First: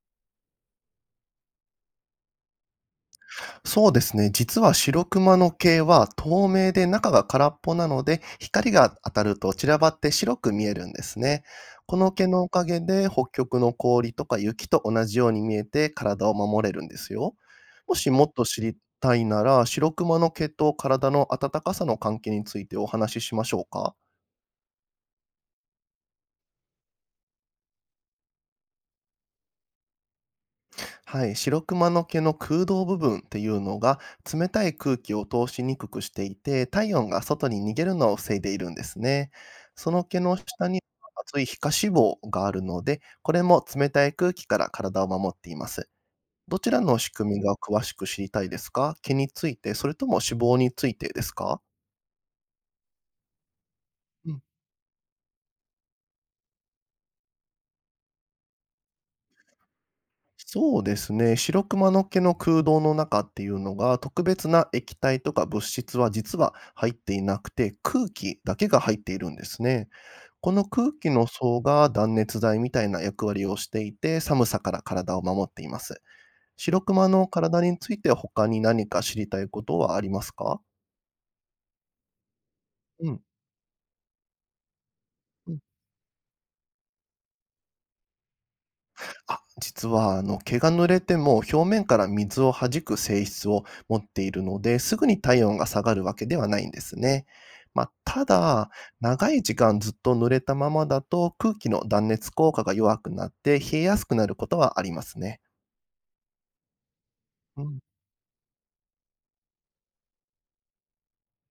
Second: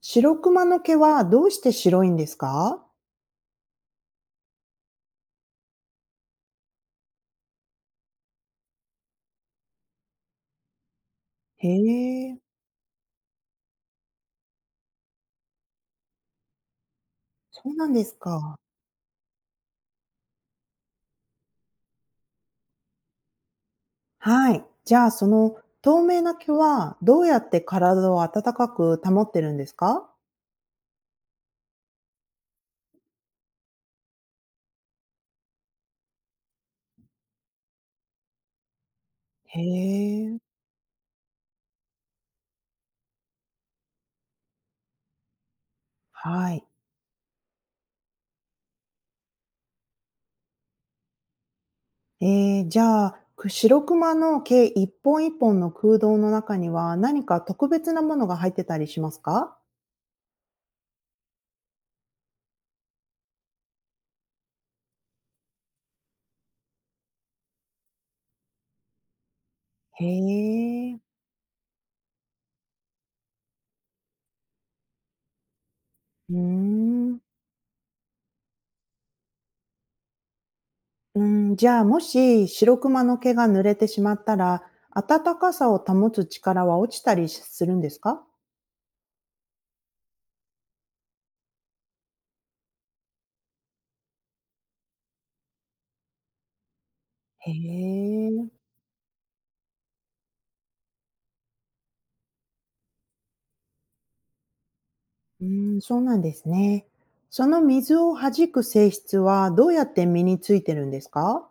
白クマの毛はどうして白いんですか？そうですね。実は白クマの毛は透明で中が空っぽなので、光が当たると散らばって白く見えるんですね。へこの毛え、のおかげで北極の氷とか雪と同じように見えて体を守れるんですよ。そうなんもでしすもっとか。知りたいなら、白クマの毛と体の暖かさの関係についてお話ししましょうか？はい。じゃあ、その透明な毛はどうやって体を暖かく保ってるんですか？はい、白クマの毛の空洞部分っていうのが冷たい空気を通しにくくしていて体温が外に逃げるのを防いでいるんですね。へその毛のえ、下には厚い皮下脂肪があるので、これも冷たい空気から体を守っています。はどい。ちらの仕組みが詳しく知りたいですか？毛についてそれとも脂肪についてですか？ええ、じゃあ、白クマうのん、毛一本一本の空洞の中には、何か特別なものが入ってたりしますか？そうですね。白クマの毛の空洞の中っていうのが、特別な液体とか物質は実は入っていなくて、空気だけが入っているんですね。へこの空え、気の層が断熱材みたいな役割をしていて、寒さから体を守っています。うー白クマん。の体について他に何か知りたいことはありますか？うん、じゃあもし白クマうのん。毛が濡れてしまったら、暖かさを保つ力は落ちたりするんですか？あ、実はあの毛が濡れても表面から水を弾く性質を持っているので、すぐに体温が下がるわけではないんですね。へまあ、たえ、だ、長い時間ずっと濡れたままだと空気の断熱効果が弱くなって冷えやすくなることはありますね。うん、そうなんですね。そのうん、水を弾く性質はどうやって身についてるんですか？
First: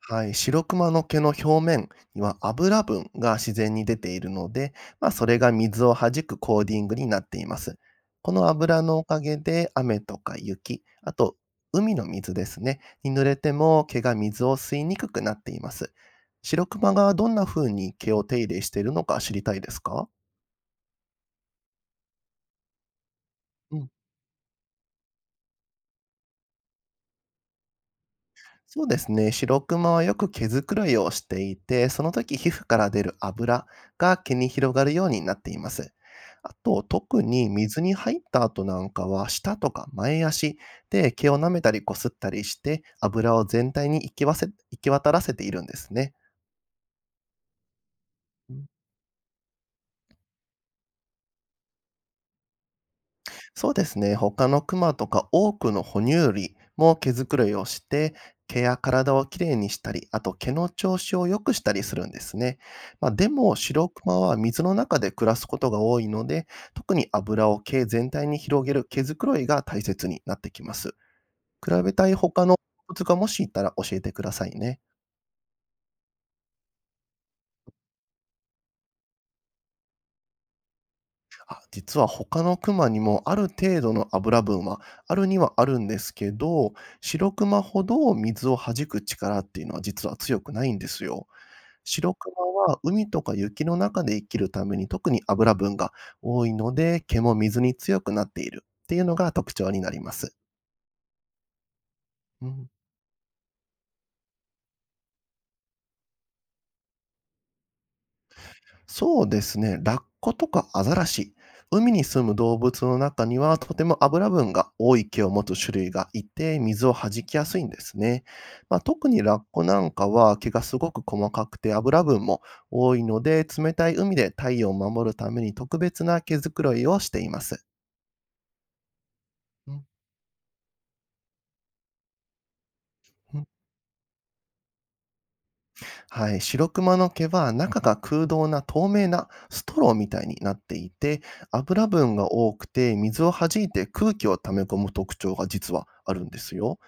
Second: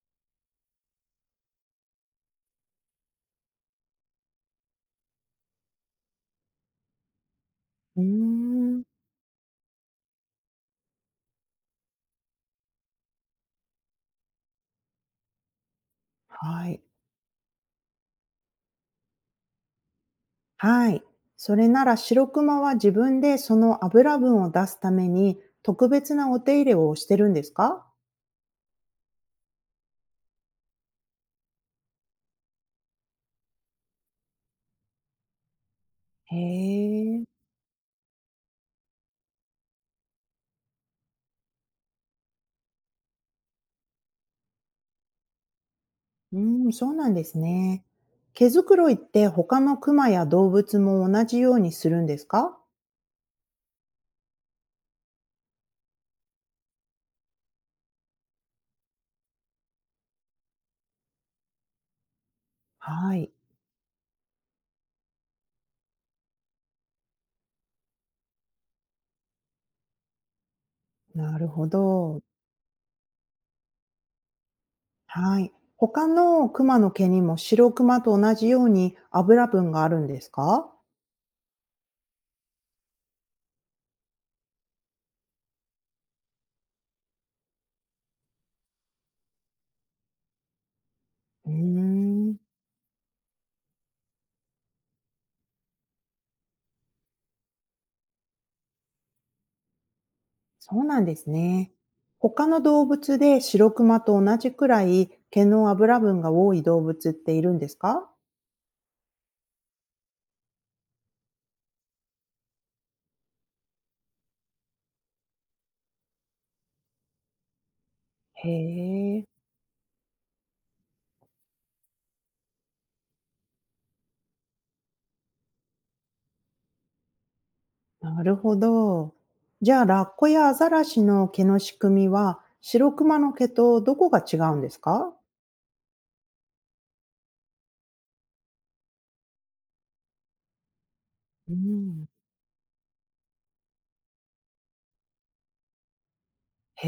はい、白クマの毛の表面には油分が自然に出ているので、まあ、それが水を弾くコーディングになっています。うーこの油ん、のおかげで雨とか雪、あと海の水ですね、に濡れても毛が水を吸いにくくなっています。白はクい。マがどんな風に毛を手入れしているのか知りたいですか？はい。それなら白クマは自分でそうのん、油分を出すために特別なお手入れをしてるんですか？そうですね。白クマはよく毛づくろいをしていて、その時皮膚から出る油が毛に広がるようになっています。へあと、特え。に水に入った後なんかは、舌とか前足で毛を舐めたりこすったりして、油を全体に行き渡らせているんですね。うーん、そうなんですね。毛うづん。くろいって他のクマや動物も同じようにするんですか？そうですね、他のクマとか多くの哺乳類も毛づくろいをして、毛や体をきれいにしたり、あと毛の調子を良くしたりするんですね。まあ、はでい。も、白クマは水の中で暮らすことが多いので、特に油を毛全体に広げる毛づくろいが大切になってきます。なるほ比べたいど。他の動物がもしいたら教えてくださいね。はい。他のクマの毛にも白クマと同じように油分があるんですか？あ、実は他のクマにもある程度の油分はあるにはあるんですけど、シロクマほど水を弾く力っていうのは実は強くないんですよ。うーシロクん、マは海とか雪の中で生きるために特に油分が多いので、毛も水に強くなっているっていうのが特徴になります。そうなんですね。う他のん、動物で白クマと同じくらい毛の油分が多い動物っているんですか？そうですね。ラッコとかアザラシ、海に住む動物の中にはとても油分が多い毛を持つ種類がいて、水を弾きやすいんですね。へまあ、特にえ。ラッコなんかは毛がすごく細かくて油分も多いので、冷たい海で太陽を守るために特別な毛づくろいをしています。なるほど。うじゃあ、ん、ラッコやアザラシの毛の仕組みは、白クマのうん、毛とどこが違うんですか？はい、白クマの毛は中が空洞な透明なストローみたいになっていて、う油ん、分が多くて水を弾いて空気を溜め込む特徴が実はあるんですよ。へ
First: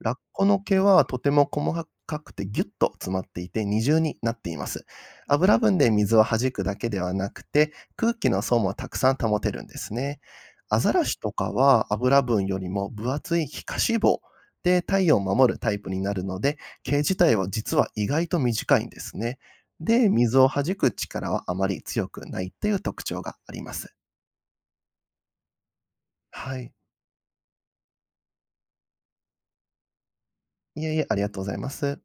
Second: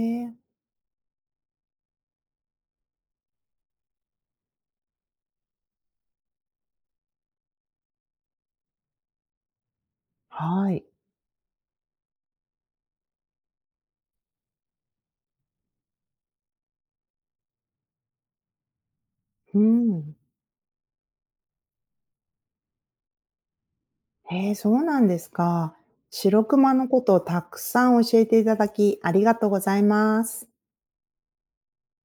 ラッコの毛はとても細かくてギュッと詰まっていて二重になっています。油分で水を弾くだけではなくて空気の層もたくさん保てるんですね。はアい。ザラシとかは油分よりも分厚い皮下脂肪で体温を守るタイプになるので、毛自体は実は意外と短いんですね。うで、ん。水を弾く力はあまり強くないっていう特徴があります。へえ、そうなんですか。白クはい。マのことをたくさん教えていただき、ありがとうございます。いえいえ、ありがとうございます。